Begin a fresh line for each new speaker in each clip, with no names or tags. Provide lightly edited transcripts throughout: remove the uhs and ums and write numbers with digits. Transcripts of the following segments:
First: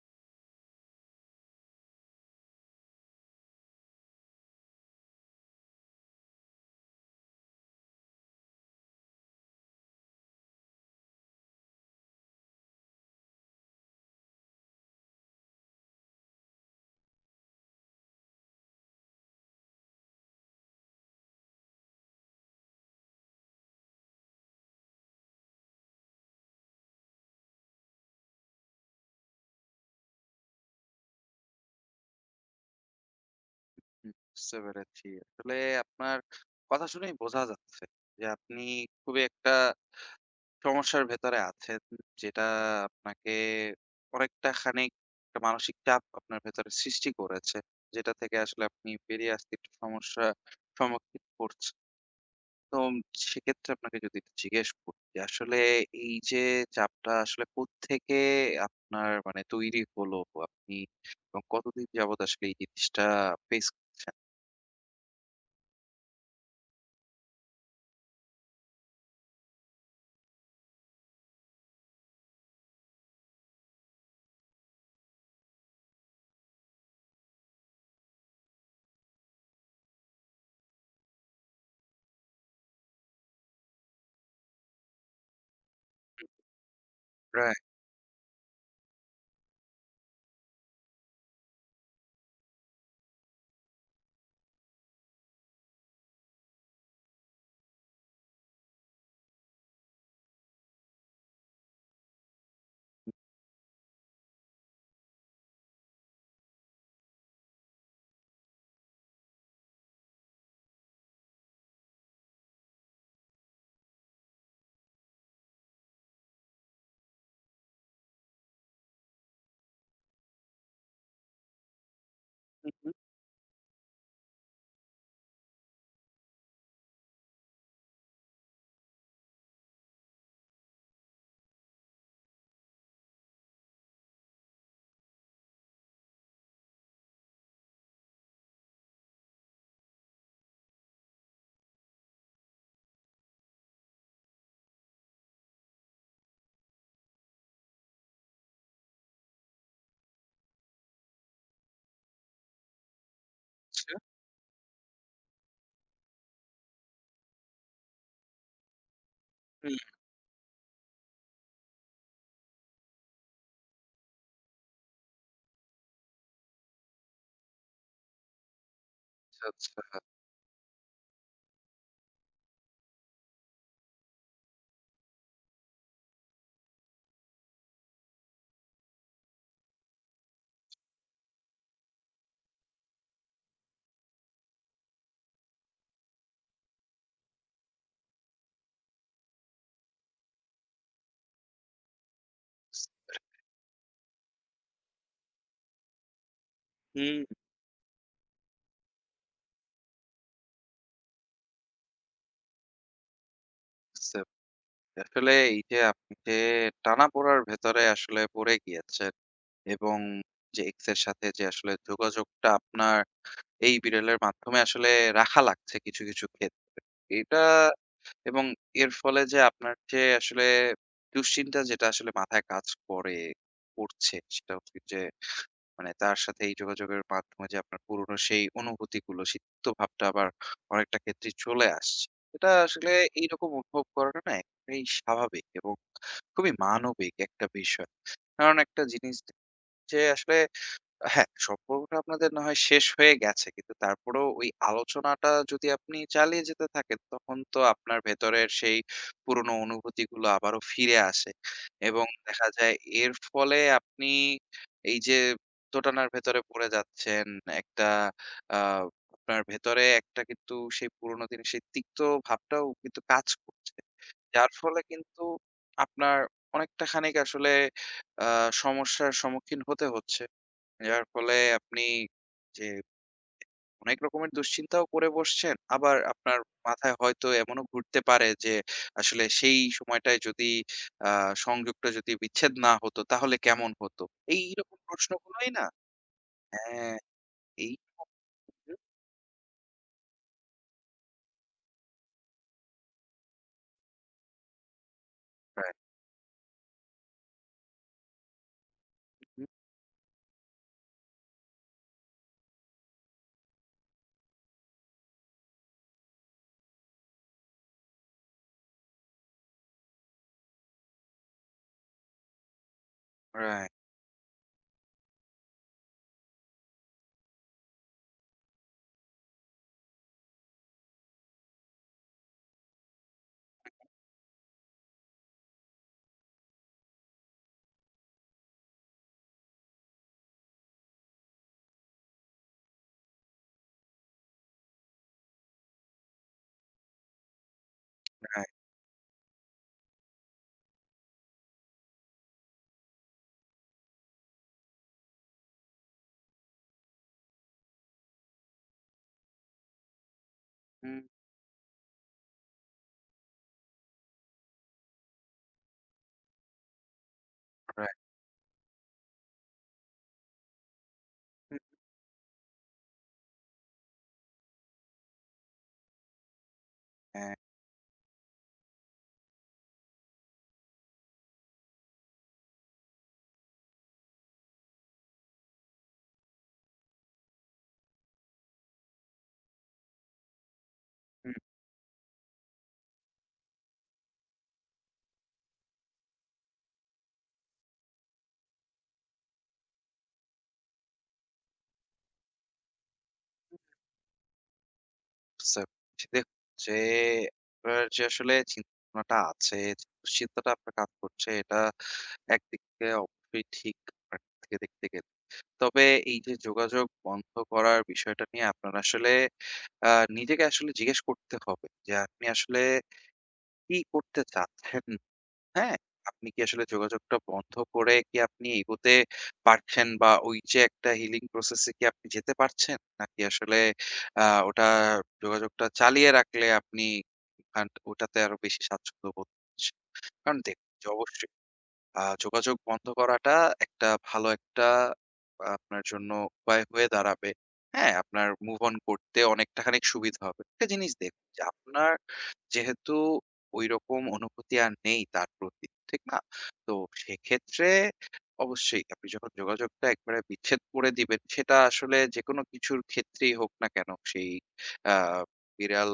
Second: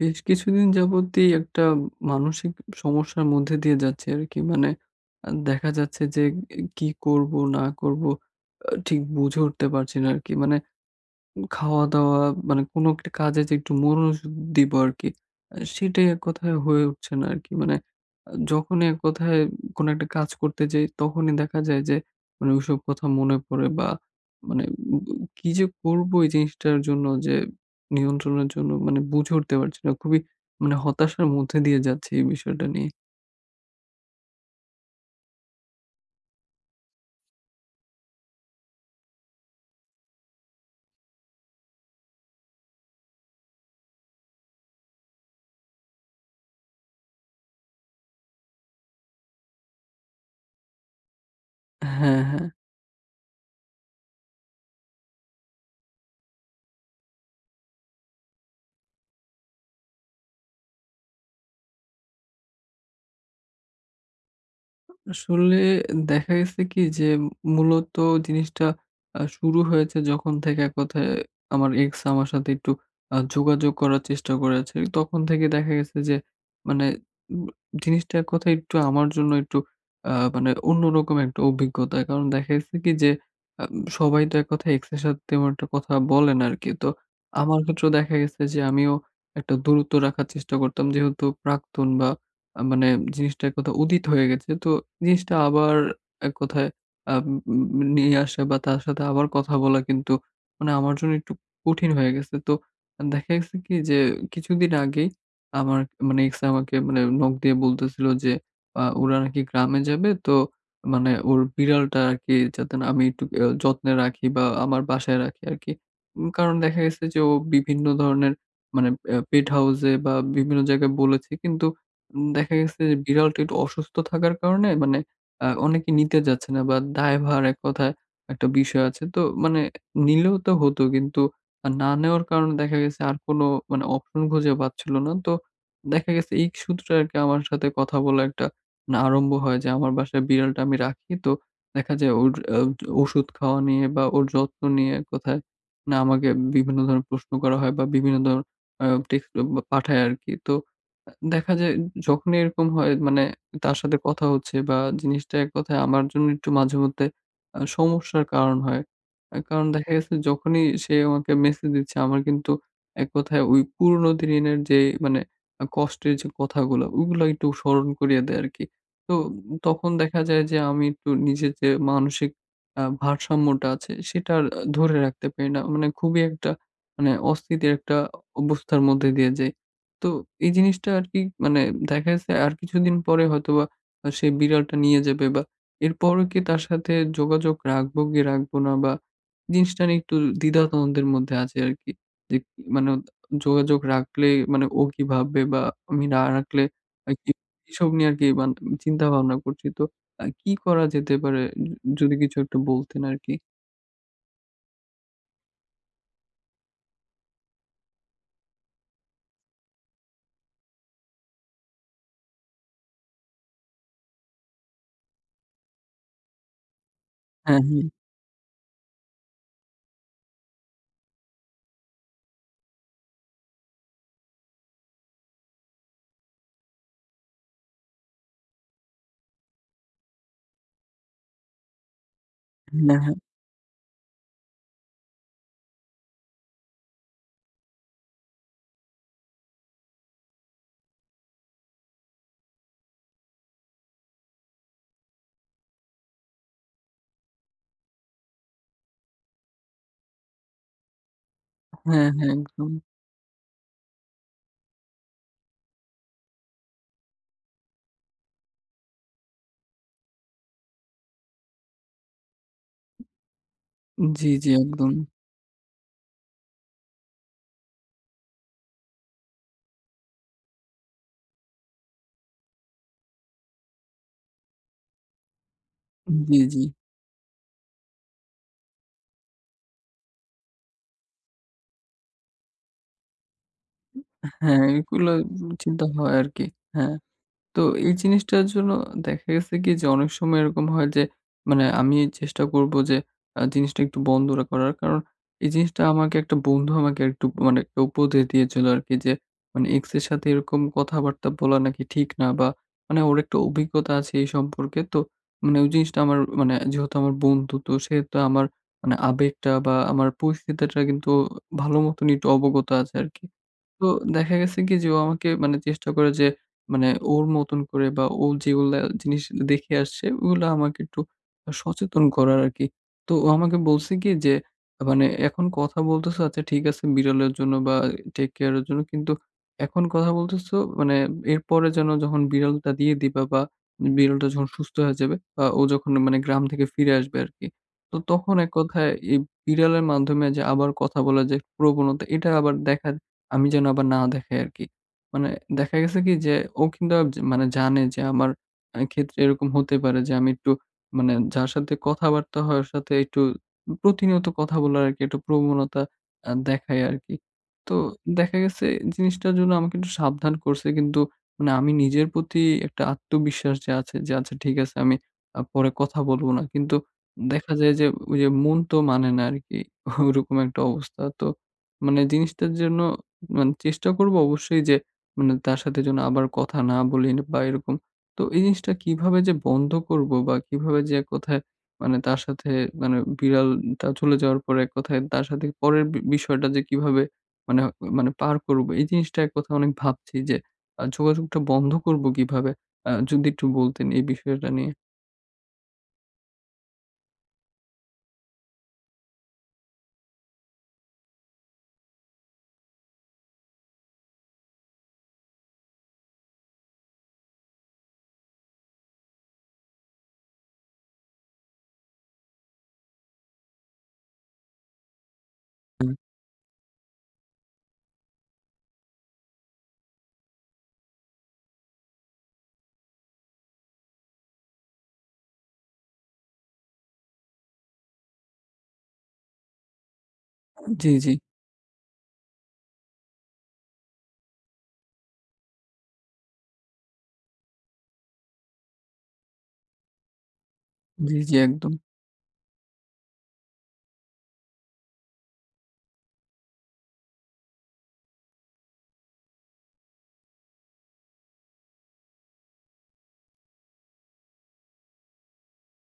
বেশ কিছুদিন যাবতীই একটা মানসিক সমস্যার মধ্যে দিয়ে যাচ্ছি আরকি। মানে দেখা যাচ্ছে যে, কি করব না করব ঠিক বুঝে উঠতে পারছি না আরকি। মানে খাওয়া-দাওয়া, মানে কোনো একটা কাজে যে একটু মনোযোগ দিব আরকি। সেটাই এক কথায় হয়ে উঠছে না আরকি। মানে যখনই এক কথায় কোনো একটা কাজ করতে যাই তখনই দেখা যায় যে মানে ওইসব কথা মনে পড়ে, বা মানে উ কি যে করব, এই জিনিসটার জন্য যে নিয়ন্ত্রণের জন্য মানে বুঝে উঠতে পারছি না। খুবই, মানে হতাশার মধ্যে দিয়ে যাচ্ছি এই বিষয়টা নিয়ে।
বুঝতে পেরেছি। আসলে আপনার কথা শুনেই বোঝা যাচ্ছে যে আপনি খুবই একটা সমস্যার ভেতরে আছেন। যেটা আপনাকে অনেকটা খানিক একটা মানসিক চাপ আপনার ভেতরে সৃষ্টি করেছে। যেটা থেকে আসলে আপনি বেরিয়ে আসতে একটু সমস্যা সম্মুখীন করছেন।
হ্যাঁ, হ্যাঁ।
তো সেক্ষেত্রে আপনাকে যদি একটু জিজ্ঞেস করি যে আসলে এই যে চাপটা আসলে কোত্থেকে আপনার মানে তৈরি হলো? আপনি এবং কতদিন যাবত আসলে এই জিনিসটা ফেস করছেন?
আসলে দেখা গেছে কি যে মূলত জিনিসটা শুরু হয়েছে যখন থেকে এক কথায় আমার এক্স আমার সাথে একটু যোগাযোগ করার চেষ্টা করেছে। তখন থেকে দেখা গেছে যে মানে উম জিনিসটা এক কথায় একটু আমার জন্য একটু মানে অন্যরকম একটা অভিজ্ঞতা। কারণ দেখা গেছে কি যে আ সবাই তো এক কথায় এক্স এর সাথে তেমন একটা কথা বলে না আরকি। তো আমার
রাইট।
ক্ষেত্রেও দেখা গেছে যে আমিও একটা দূরত্ব রাখার চেষ্টা করতাম, যেহেতু প্রাক্তন, বা মানে জিনিসটা এক কথায় উদিত হয়ে গেছে। তো জিনিসটা আবার এক কথায় আম উম নিয়ে আসা বা তার সাথে আবার কথা বলা, কিন্তু মানে আমার জন্য একটু কঠিন হয়ে গেছে। তো দেখা গেছে কি যে কিছুদিন আগেই আমার মানে এক্স আমাকে মানে নক দিয়ে বলতেছিল যে ওরা নাকি গ্রামে যাবে। তো মানে ওর বিড়ালটা আরকি যাতে না, আমি একটু যত্নে রাখি বা আমার বাসায় রাখি আরকি। কারণ দেখা গেছে যে ও বিভিন্ন ধরনের, মানে পেট হাউস এ বা বিভিন্ন জায়গায় বলেছে, কিন্তু দেখা গেছে যে বিড়ালটা একটু অসুস্থ থাকার কারণে, মানে অনেকে নিতে যাচ্ছে না বা দায়ভার এক কথায় একটা বিষয় আছে। তো মানে নিলেও তো হতো, কিন্তু না নেওয়ার কারণে দেখা গেছে আর কোনো মানে অপশন খুঁজে পাচ্ছিল না। তো দেখা গেছে এই সূত্রে আরকি আমার সাথে কথা বলা একটা মানে আরম্ভ হয় যে আমার বাসায় বিড়ালটা আমি রাখি। তো দেখা যায় ওর আ ওষুধ খাওয়া নিয়ে বা ওর যত্ন নিয়ে এক কথায় না আমাকে বিভিন্ন ধরনের প্রশ্ন করা হয় বা বিভিন্ন ধরনের আ টেক্সট পাঠায় আরকি। তো দেখা যায় যখনই এরকম হয়, মানে তার
আচ্ছা।
সাথে কথা হচ্ছে বা জিনিসটা এক কথায় আমার জন্য একটু মাঝেমধ্যে সমস্যার কারণ হয়। কারণ
হুম,
দেখা, হ্যাঁ, গেছে যখনই সে আমাকে মেসেজ দিচ্ছে আমার কিন্তু এক কথায় ওই পুরনো দিনের যে মানে কষ্টের যে কথাগুলা, ওগুলা একটু স্মরণ করিয়ে দেয় আরকি। তো
আচ্ছা,
তখন
আচ্ছা।
দেখা যায় যে আমি একটু নিজের যে মানসিক ভারসাম্যটা আছে সেটা আর ধরে রাখতে পারি না। মানে খুবই একটা, মানে অস্থিতির একটা অবস্থার মধ্যে দিয়ে যাই। তো এই জিনিসটা আরকি, মানে দেখা গেছে আর কিছুদিন পরে হয়তোবা সে বিড়ালটা নিয়ে যাবে, বা এরপরও কি তার সাথে যোগাযোগ রাখবো কি রাখবো না, বা জিনিসটা নিয়ে একটু দ্বিধাদ্বন্দ্বের মধ্যে আছে আরকি। যে মানে যোগাযোগ রাখলে মানে ও কি ভাববে, বা আমি না রাখলে
হুম,
কি, এসব নিয়ে আরকি চিন্তাভাবনা করছি। তো কি করা যেতে পারে, য যদি কিছু একটু বলতেন আরকি?
বুঝতে পারছি। আসলে এই যে আপনি যে টানাপোড়ার ভেতরে আসলে পড়ে গিয়েছেন এবং যে এক্স এর সাথে যে আসলে যোগাযোগটা আপনার এই বিড়ালের মাধ্যমে আসলে রাখা লাগছে কিছু, কিছু ক্ষেত্রে। এটা
হ্যাঁ, হ্যাঁ।
এবং এর ফলে যে আপনার যে আসলে দুশ্চিন্তা যেটা আসলে মাথায় কাজ করে করছে সেটা হচ্ছে যে মানে তার সাথে এই যোগাযোগের মাধ্যমে যে আপনার পুরনো সেই অনুভূতিগুলো, সিক্ত ভাবটা আবার অনেকটা ক্ষেত্রেই চলে আসছে। এটা আসলে
হ্যাঁ, হ্যাঁ।
এইরকম অনুভব করাটা না একেবারেই স্বাভাবিক এবং খুবই মানবিক একটা বিষয়। কারণ একটা জিনিস যে আসলে হ্যাঁ, সম্পর্কটা আপনাদের না হয় শেষ হয়ে গেছে। কিন্তু তারপরেও ওই আলোচনাটা যদি আপনি চালিয়ে যেতে থাকেন, তখন তো আপনার ভেতরের সেই পুরনো অনুভূতিগুলো আবারও ফিরে আসে। এবং
হ্যাঁ, হ্যাঁ।
দেখা
একদম।
যায় এর ফলে আপনি এই যে দোটানার ভেতরে পড়ে যাচ্ছেন, একটা আ আপনার ভেতরে একটা কিন্তু সেই পুরনো দিনের সেই তিক্ত ভাবটাও কিন্তু কাজ করছে।
জি, জি।
যার ফলে
একদম।
কিন্তু আপনার অনেকটা খানিক আসলে আ সমস্যার সম্মুখীন হতে হচ্ছে। যার ফলে আপনি যে অনেক রকমের দুশ্চিন্তাও করে বসছেন। আবার
জি,
আপনার
জি।
মাথায় হয়তো এমনও ঘুরতে পারে যে আসলে সেই সময়টায় যদি আ সংযোগটা যদি বিচ্ছেদ না হতো তাহলে কেমন হতো?
হ্যাঁ,
এইরকম
এগুলো
প্রশ্নগুলোই না
চিন্তা হয় আরকি। হ্যাঁ,
হ্যাঁ,
তো
এই
এই জিনিসটার জন্য দেখা গেছে কি যে অনেক সময় এরকম হয় যে মানে আমি চেষ্টা করব যে জিনিসটা একটু বন্ধ করার। কারণ এই
রাইট,
জিনিসটা আমাকে একটা বন্ধু আমাকে একটু মানে একটা উপদেশ দিয়েছিল আরকি যে
হুম,
মানে এক্স এর সাথে এরকম কথাবার্তা বলা নাকি ঠিক না, বা মানে ওর একটা অভিজ্ঞতা আছে এই সম্পর্কে। তো মানে ওই জিনিসটা আমার, মানে যেহেতু আমার বন্ধু, তো সেহেতু আমার মানে আবেগটা বা আমার পরিস্থিতিটা কিন্তু ভালো মতনই একটু অবগত আছে আরকি।
রাইট,
তো দেখা গেছে কি যে ও আমাকে মানে চেষ্টা করে যে মানে ওর মতন করে বা ও যেগুলা জিনিস দেখে আসছে ওগুলা আমাকে একটু সচেতন করার আরকি। তো ও আমাকে বলছে কি যে মানে এখন কথা বলতেছো, আচ্ছা ঠিক আছে, বিড়ালের জন্য বা টেক কেয়ার এর জন্য, কিন্তু এখন কথা বলতেছো মানে এরপরে যেন, যখন বিড়ালটা দিয়ে দিবা বা বিড়ালটা যখন সুস্থ হয়ে যাবে বা ও যখন মানে গ্রাম থেকে ফিরে আসবে আরকি। তো তখন এক
রাইট,
কথায় এই বিড়ালের মাধ্যমে যে আবার কথা বলার যে প্রবণতা, এটা আবার দেখা, আমি যেন আবার না দেখাই আরকি। মানে দেখা গেছে কি যে ও কিন্তু যে মানে জানে যে আমার ক্ষেত্রে এরকম হতে পারে যে আমি একটু,
হুম,
মানে যার সাথে কথাবার্তা হয় ওর সাথে একটু প্রতিনিয়ত কথা বলার আরকি একটা প্রবণতা দেখাই আরকি। তো
রাইট,
দেখা গেছে জিনিসটার জন্য আমাকে একটু সাবধান করছে, কিন্তু মানে
হুম,
আমি নিজের প্রতি একটা আত্মবিশ্বাস যে আছে, যে আচ্ছা ঠিক আছে আমি পরে কথা বলবো না। কিন্তু
হ্যাঁ,
দেখা যায় যে ওই যে মন তো মানে না আরকি। ওরকম একটা অবস্থা। তো মানে জিনিসটার জন্য, মানে চেষ্টা করব অবশ্যই যে মানে তার সাথে যেন আবার কথা না বলি না, বা এরকম। তো এই জিনিসটা কিভাবে যে বন্ধ করব বা কিভাবে যে
হুম।
এককথায় মানে তার সাথে, মানে বিড়ালটা চলে যাওয়ার পরে এককথায় তার সাথে পরের বিষয়টা যে কিভাবে মানে মানে পার করব, এই জিনিসটা এককথায় অনেক ভাবছি যে যোগাযোগটা বন্ধ করব কিভাবে? যদি একটু বলতেন এই বিষয়টা নিয়ে।
বুঝতে পারছি। দেখুন যে আপনার যে আসলে চিন্তাভাবনাটা আছে, যে দুশ্চিন্তাটা আপনার কাজ করছে এটা একদিক থেকে অবশ্যই ঠিক আপনার দিক থেকে দেখতে গেলে। তবে এই যে যোগাযোগ বন্ধ করার বিষয়টা নিয়ে আপনার আসলে আ নিজেকে আসলে জিজ্ঞেস করতে হবে যে আপনি আসলে কি করতে চাচ্ছেন হ্যাঁ, আপনি কি আসলে যোগাযোগটা বন্ধ করে কি আপনি এগোতে পারছেন? বা ওই যে একটা healing process এ কি আপনি যেতে পারছেন? নাকি আসলে আ ওটা যোগাযোগটা চালিয়ে রাখলে আপনি ওটাতে আরো বেশি স্বাচ্ছন্দ্য বোধ করছেন? কারণ দেখুন যে
জি, জি।
অবশ্যই যোগাযোগ বন্ধ করাটা একটা ভালো একটা আপনার জন্য উপায় হয়ে দাঁড়াবে। হ্যাঁ, আপনার move on করতে অনেকটা খানিক সুবিধা হবে। একটা জিনিস
জি,
দেখুন
জি,
যে
একদম।
আপনার যেহেতু ঐরকম অনুভূতি আর নেই তার প্রতি, ঠিক না? তো সেক্ষেত্রে অবশ্যই আপনি যখন যোগাযোগটা একবারে বিচ্ছেদ করে দিবেন, সেটা আসলে যেকোনো কিছুর ক্ষেত্রেই হোক না কেন, সেই আ বিড়াল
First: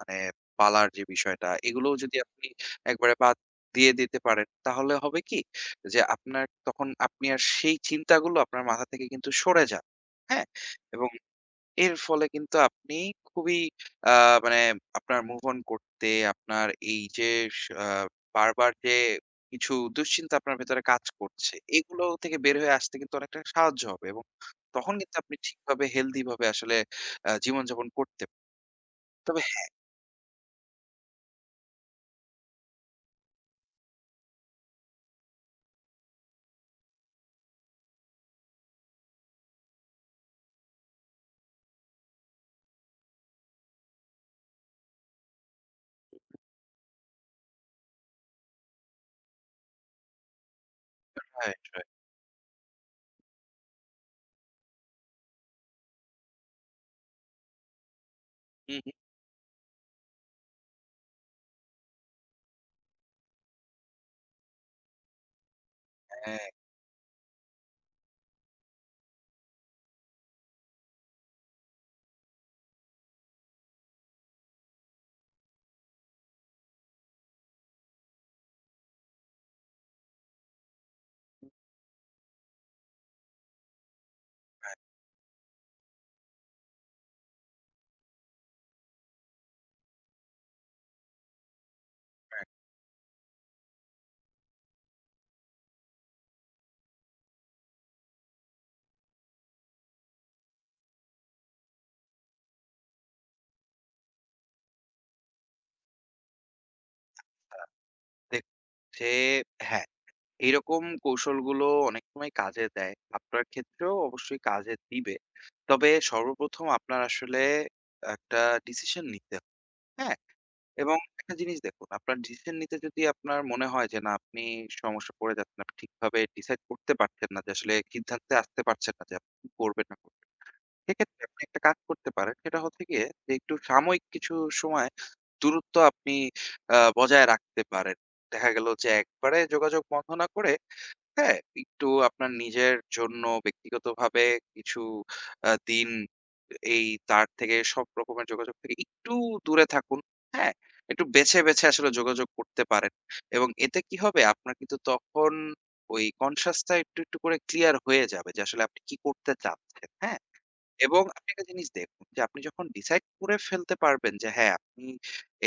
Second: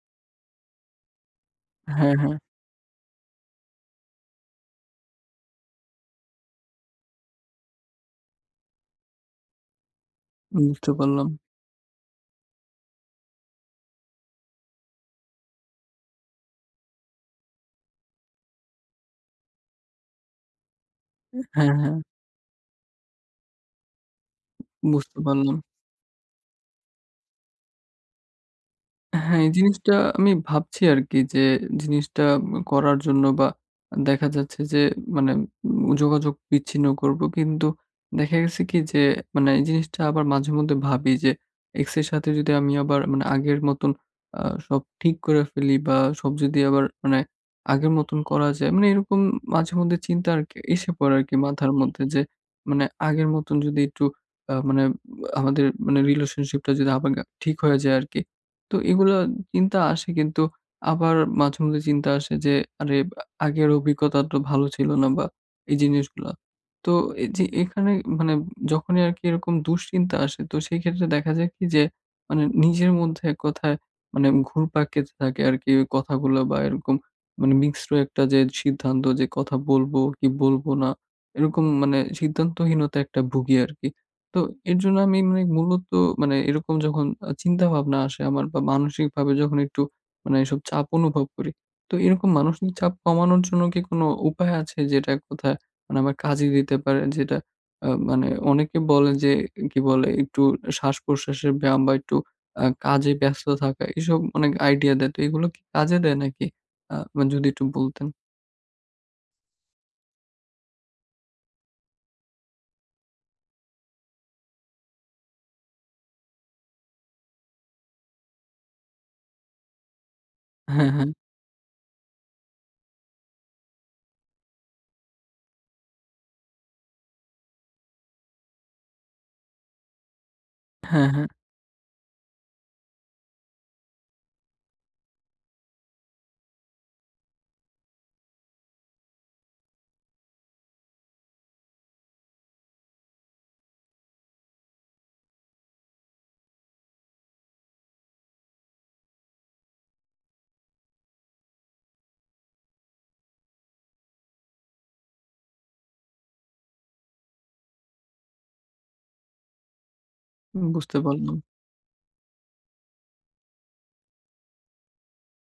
মানে পালার যে বিষয়টা, এগুলোও
হ্যাঁ,
যদি
হ্যাঁ।
আপনি একবারে বাদ দিয়ে দিতে পারেন, তাহলে হবে কি? যে আপনার তখন আপনি আর সেই চিন্তাগুলো আপনার মাথা থেকে কিন্তু সরে যাবে। হ্যাঁ?
বুঝতে
এবং
পারলাম।
এর ফলে কিন্তু আপনি খুবই আ মানে আপনার মুভ অন করতে আপনার এই যে স আ বারবার যে কিছু দুশ্চিন্তা আপনার ভেতরে কাজ করছে,
হ্যাঁ, হ্যাঁ।
এগুলো থেকে বের হয়ে আসতে কিন্তু অনেকটা সাহায্য হবে এবং তখন কিন্তু
বুঝতে
আপনি
পারলাম।
ঠিকভাবে হেলথি ভাবে আসলে জীবনযাপন করতে পারবেন।
হ্যাঁ,
তবে
এই জিনিসটা আমি ভাবছি আরকি, যে জিনিসটা করার জন্য বা দেখা যাচ্ছে যে মানে যোগাযোগ বিচ্ছিন্ন করব। কিন্তু দেখা গেছে কি যে মানে এই জিনিসটা আবার মাঝেমধ্যে ভাবি যে এক্স এর সাথে যদি আমি আবার মানে আগের মতন আ সব ঠিক করে ফেলি, বা সব যদি আবার মানে আগের মতন করা যায়, মানে এরকম মাঝেমধ্যে চিন্তা আরকি এসে পড়ে আরকি
হ্যাঁ,
মাথার
হ্যাঁ,
মধ্যে, যে মানে আগের মতন যদি একটু মানে আমাদের মানে রিলেশনশিপটা যদি আবার ঠিক হয়ে যায় আরকি। তো এগুলা চিন্তা আসে, কিন্তু আবার মাঝেমধ্যে চিন্তা আসে যে, "আরে, আগের অভিজ্ঞতা তো ভালো ছিল না", বা এই জিনিসগুলা। তো এই যে এখানে, মানে যখনই আরকি এরকম দুশ্চিন্তা আসে, তো সেক্ষেত্রে দেখা যায় কি যে মানে নিজের মধ্যে এক কথায় মানে ঘুরপাক খেতে থাকে আরকি ওই কথাগুলো, বা এরকম মানে মিশ্র একটা যে সিদ্ধান্ত, যে কথা বলবো কি বলবো না, এরকম মানে সিদ্ধান্তহীনতায় একটা ভুগি আরকি। তো এর জন্য আমি মানে মূলত, মানে এরকম যখন চিন্তাভাবনা আসে আমার বা মানসিকভাবে যখন একটু মানে এসব চাপ অনুভব করি, তো এরকম
হ্যাঁ,
মানসিক চাপ কমানোর জন্য কি কোনো উপায় আছে যেটা কোথায়, মানে আমার কাজে দিতে পারে? যেটা মানে অনেকে বলে যে কি বলে, একটু শ্বাস-প্রশ্বাসের ব্যায়াম বা একটু কাজে ব্যস্ত থাকা, এসব অনেক আইডিয়া দেয়। তো এগুলো কি কাজে দেয় নাকি? মানে যদি
একটা
একটু বলতেন।
দেখছে হ্যাঁ। এইরকম কৌশলগুলো অনেক সময় কাজে দেয়। আপনার ক্ষেত্রেও অবশ্যই কাজে দিবে। তবে সর্বপ্রথম আপনার আসলে একটা ডিসিশন নিতে হবে, হ্যাঁ?
হ্যাঁ,
এবং
হ্যাঁ।
একটা জিনিস দেখুন, আপনার ডিসিশন নিতে যদি আপনার মনে হয় যে না আপনি সমস্যা পড়ে যাচ্ছেন, আপনি ঠিকভাবে ডিসাইড করতে পারছেন না যে আসলে সিদ্ধান্তে আসতে পারছেন না যে আপনি কি করবেন না করবেন।
হ্যাঁ,
সেক্ষেত্রে
হ্যাঁ।
আপনি একটা কাজ করতে পারেন। সেটা হচ্ছে গিয়ে যে একটু সাময়িক কিছু সময় দূরত্ব আপনি বজায় রাখতে পারেন। দেখা গেল যে একবারে যোগাযোগ বন্ধ না করে হ্যাঁ, একটু আপনার নিজের জন্য ব্যক্তিগতভাবে কিছু দিন এই তার থেকে সব রকমের যোগাযোগ থেকে একটু দূরে থাকুন। হ্যাঁ? একটু বেছে, বেছে আসলে যোগাযোগ করতে পারেন। এবং এতে কি হবে? আপনার কিন্তু তখন ওই conscious টা একটু, একটু করে ক্লিয়ার হয়ে যাবে যে আসলে আপনি কি করতে চাচ্ছেন। হ্যাঁ?
বুঝতে
এবং আপনি
পারলাম।
একটা জিনিস দেখুন যে আপনি যখন ডিসাইড করে ফেলতে পারবেন যে হ্যাঁ, আপনি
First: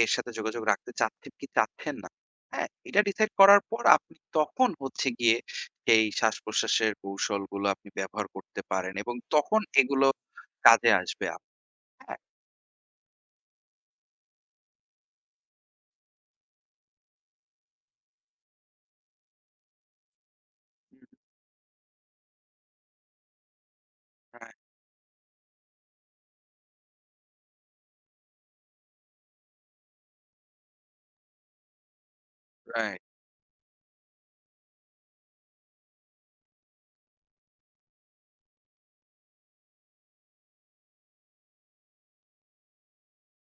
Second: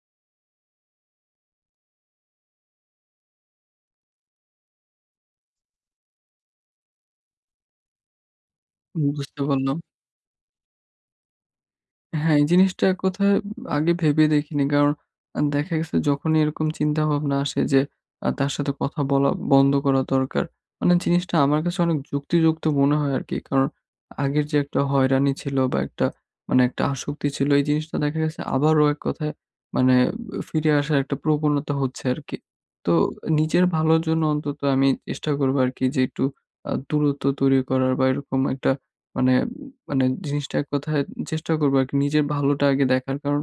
এর সাথে যোগাযোগ রাখতে চাচ্ছেন কি চাচ্ছেন না। হ্যাঁ? এটা ডিসাইড করার পর আপনি তখন হচ্ছে গিয়ে সেই শ্বাস-প্রশ্বাসের কৌশলগুলো আপনি ব্যবহার করতে পারেন এবং
বুঝতে
তখন
পারলাম।
এগুলো কাজে আসবে আপ হ্যাঁ?
হ্যাঁ, এই জিনিসটা কোথায় আগে ভেবে দেখিনি। কারণ দেখা গেছে যখনই এরকম চিন্তাভাবনা আসে যে তার সাথে কথা বলা বন্ধ করা দরকার। মানে জিনিসটা আমার কাছে অনেক যুক্তিযুক্ত মনে হয় আরকি। কারণ আগের যে
রাইট,
একটা হয়রানি ছিল বা একটা মানে একটা আসক্তি ছিল, এই জিনিসটা দেখা গেছে আবারও এক কথায় মানে ফিরে আসার একটা প্রবণতা হচ্ছে আরকি। তো
রাইট।
নিজের ভালোর জন্য অন্তত আমি চেষ্টা করব আরকি যে একটু দূরত্ব তৈরি করার বা এরকম একটা, মানে মানে জিনিসটা এক কথায় চেষ্টা করবো আরকি নিজের ভালোটা আগে দেখার। কারণ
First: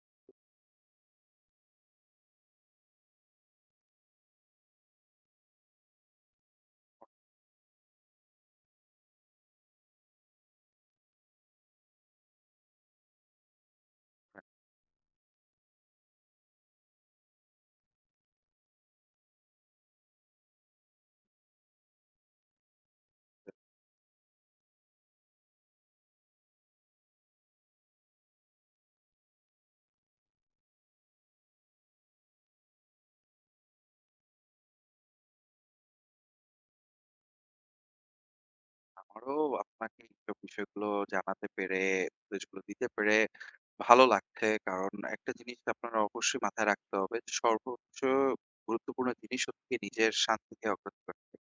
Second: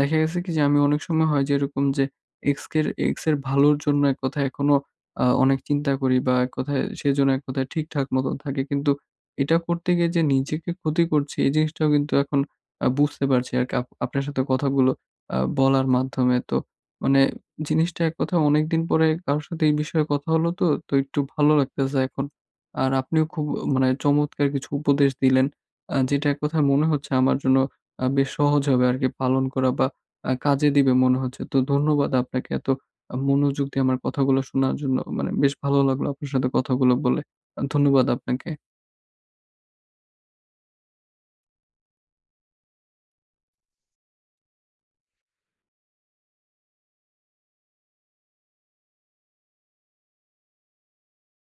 দেখা গেছে কি যে আমি অনেক সময় হয় যে এরকম যে এক্স এর ভালোর জন্য এক কথায় এখনো অনেক চিন্তা করি বা এক কথায় সেজন্য এক কথায় ঠিকঠাক মতন থাকে। কিন্তু এটা করতে গিয়ে যে নিজেকে ক্ষতি করছি, এই জিনিসটাও কিন্তু এখন বুঝতে পারছি আরকি আপনার সাথে কথাগুলো বলার মাধ্যমে। তো মানে জিনিসটা এক কথায় অনেকদিন পরে কারো সাথে এই বিষয়ে কথা হলো, তো একটু ভালো লাগতেছে এখন। আর আপনিও খুব, মানে চমৎকার কিছু উপদেশ দিলেন। যেটা এক কথায় মনে হচ্ছে আমার জন্য বেশ সহজ হবে আরকি পালন করা বা কাজে দিবে মনে হচ্ছে। তো ধন্যবাদ আপনাকে এত মনোযোগ দিয়ে আমার কথাগুলো শোনার জন্য। মানে বেশ ভালো লাগলো আপনার সাথে কথাগুলো বলে। ধন্যবাদ আপনাকে।
আমারও আপনাকে এইসব বিষয়গুলো জানাতে পেরে, উপদেশগুলো দিতে পেরে ভালো লাগছে। কারণ একটা জিনিস আপনার অবশ্যই মাথায় রাখতে হবে যে সর্বোচ্চ গুরুত্বপূর্ণ জিনিস হচ্ছে কি নিজের শান্তিকে অগ্রাধিকার দেওয়া।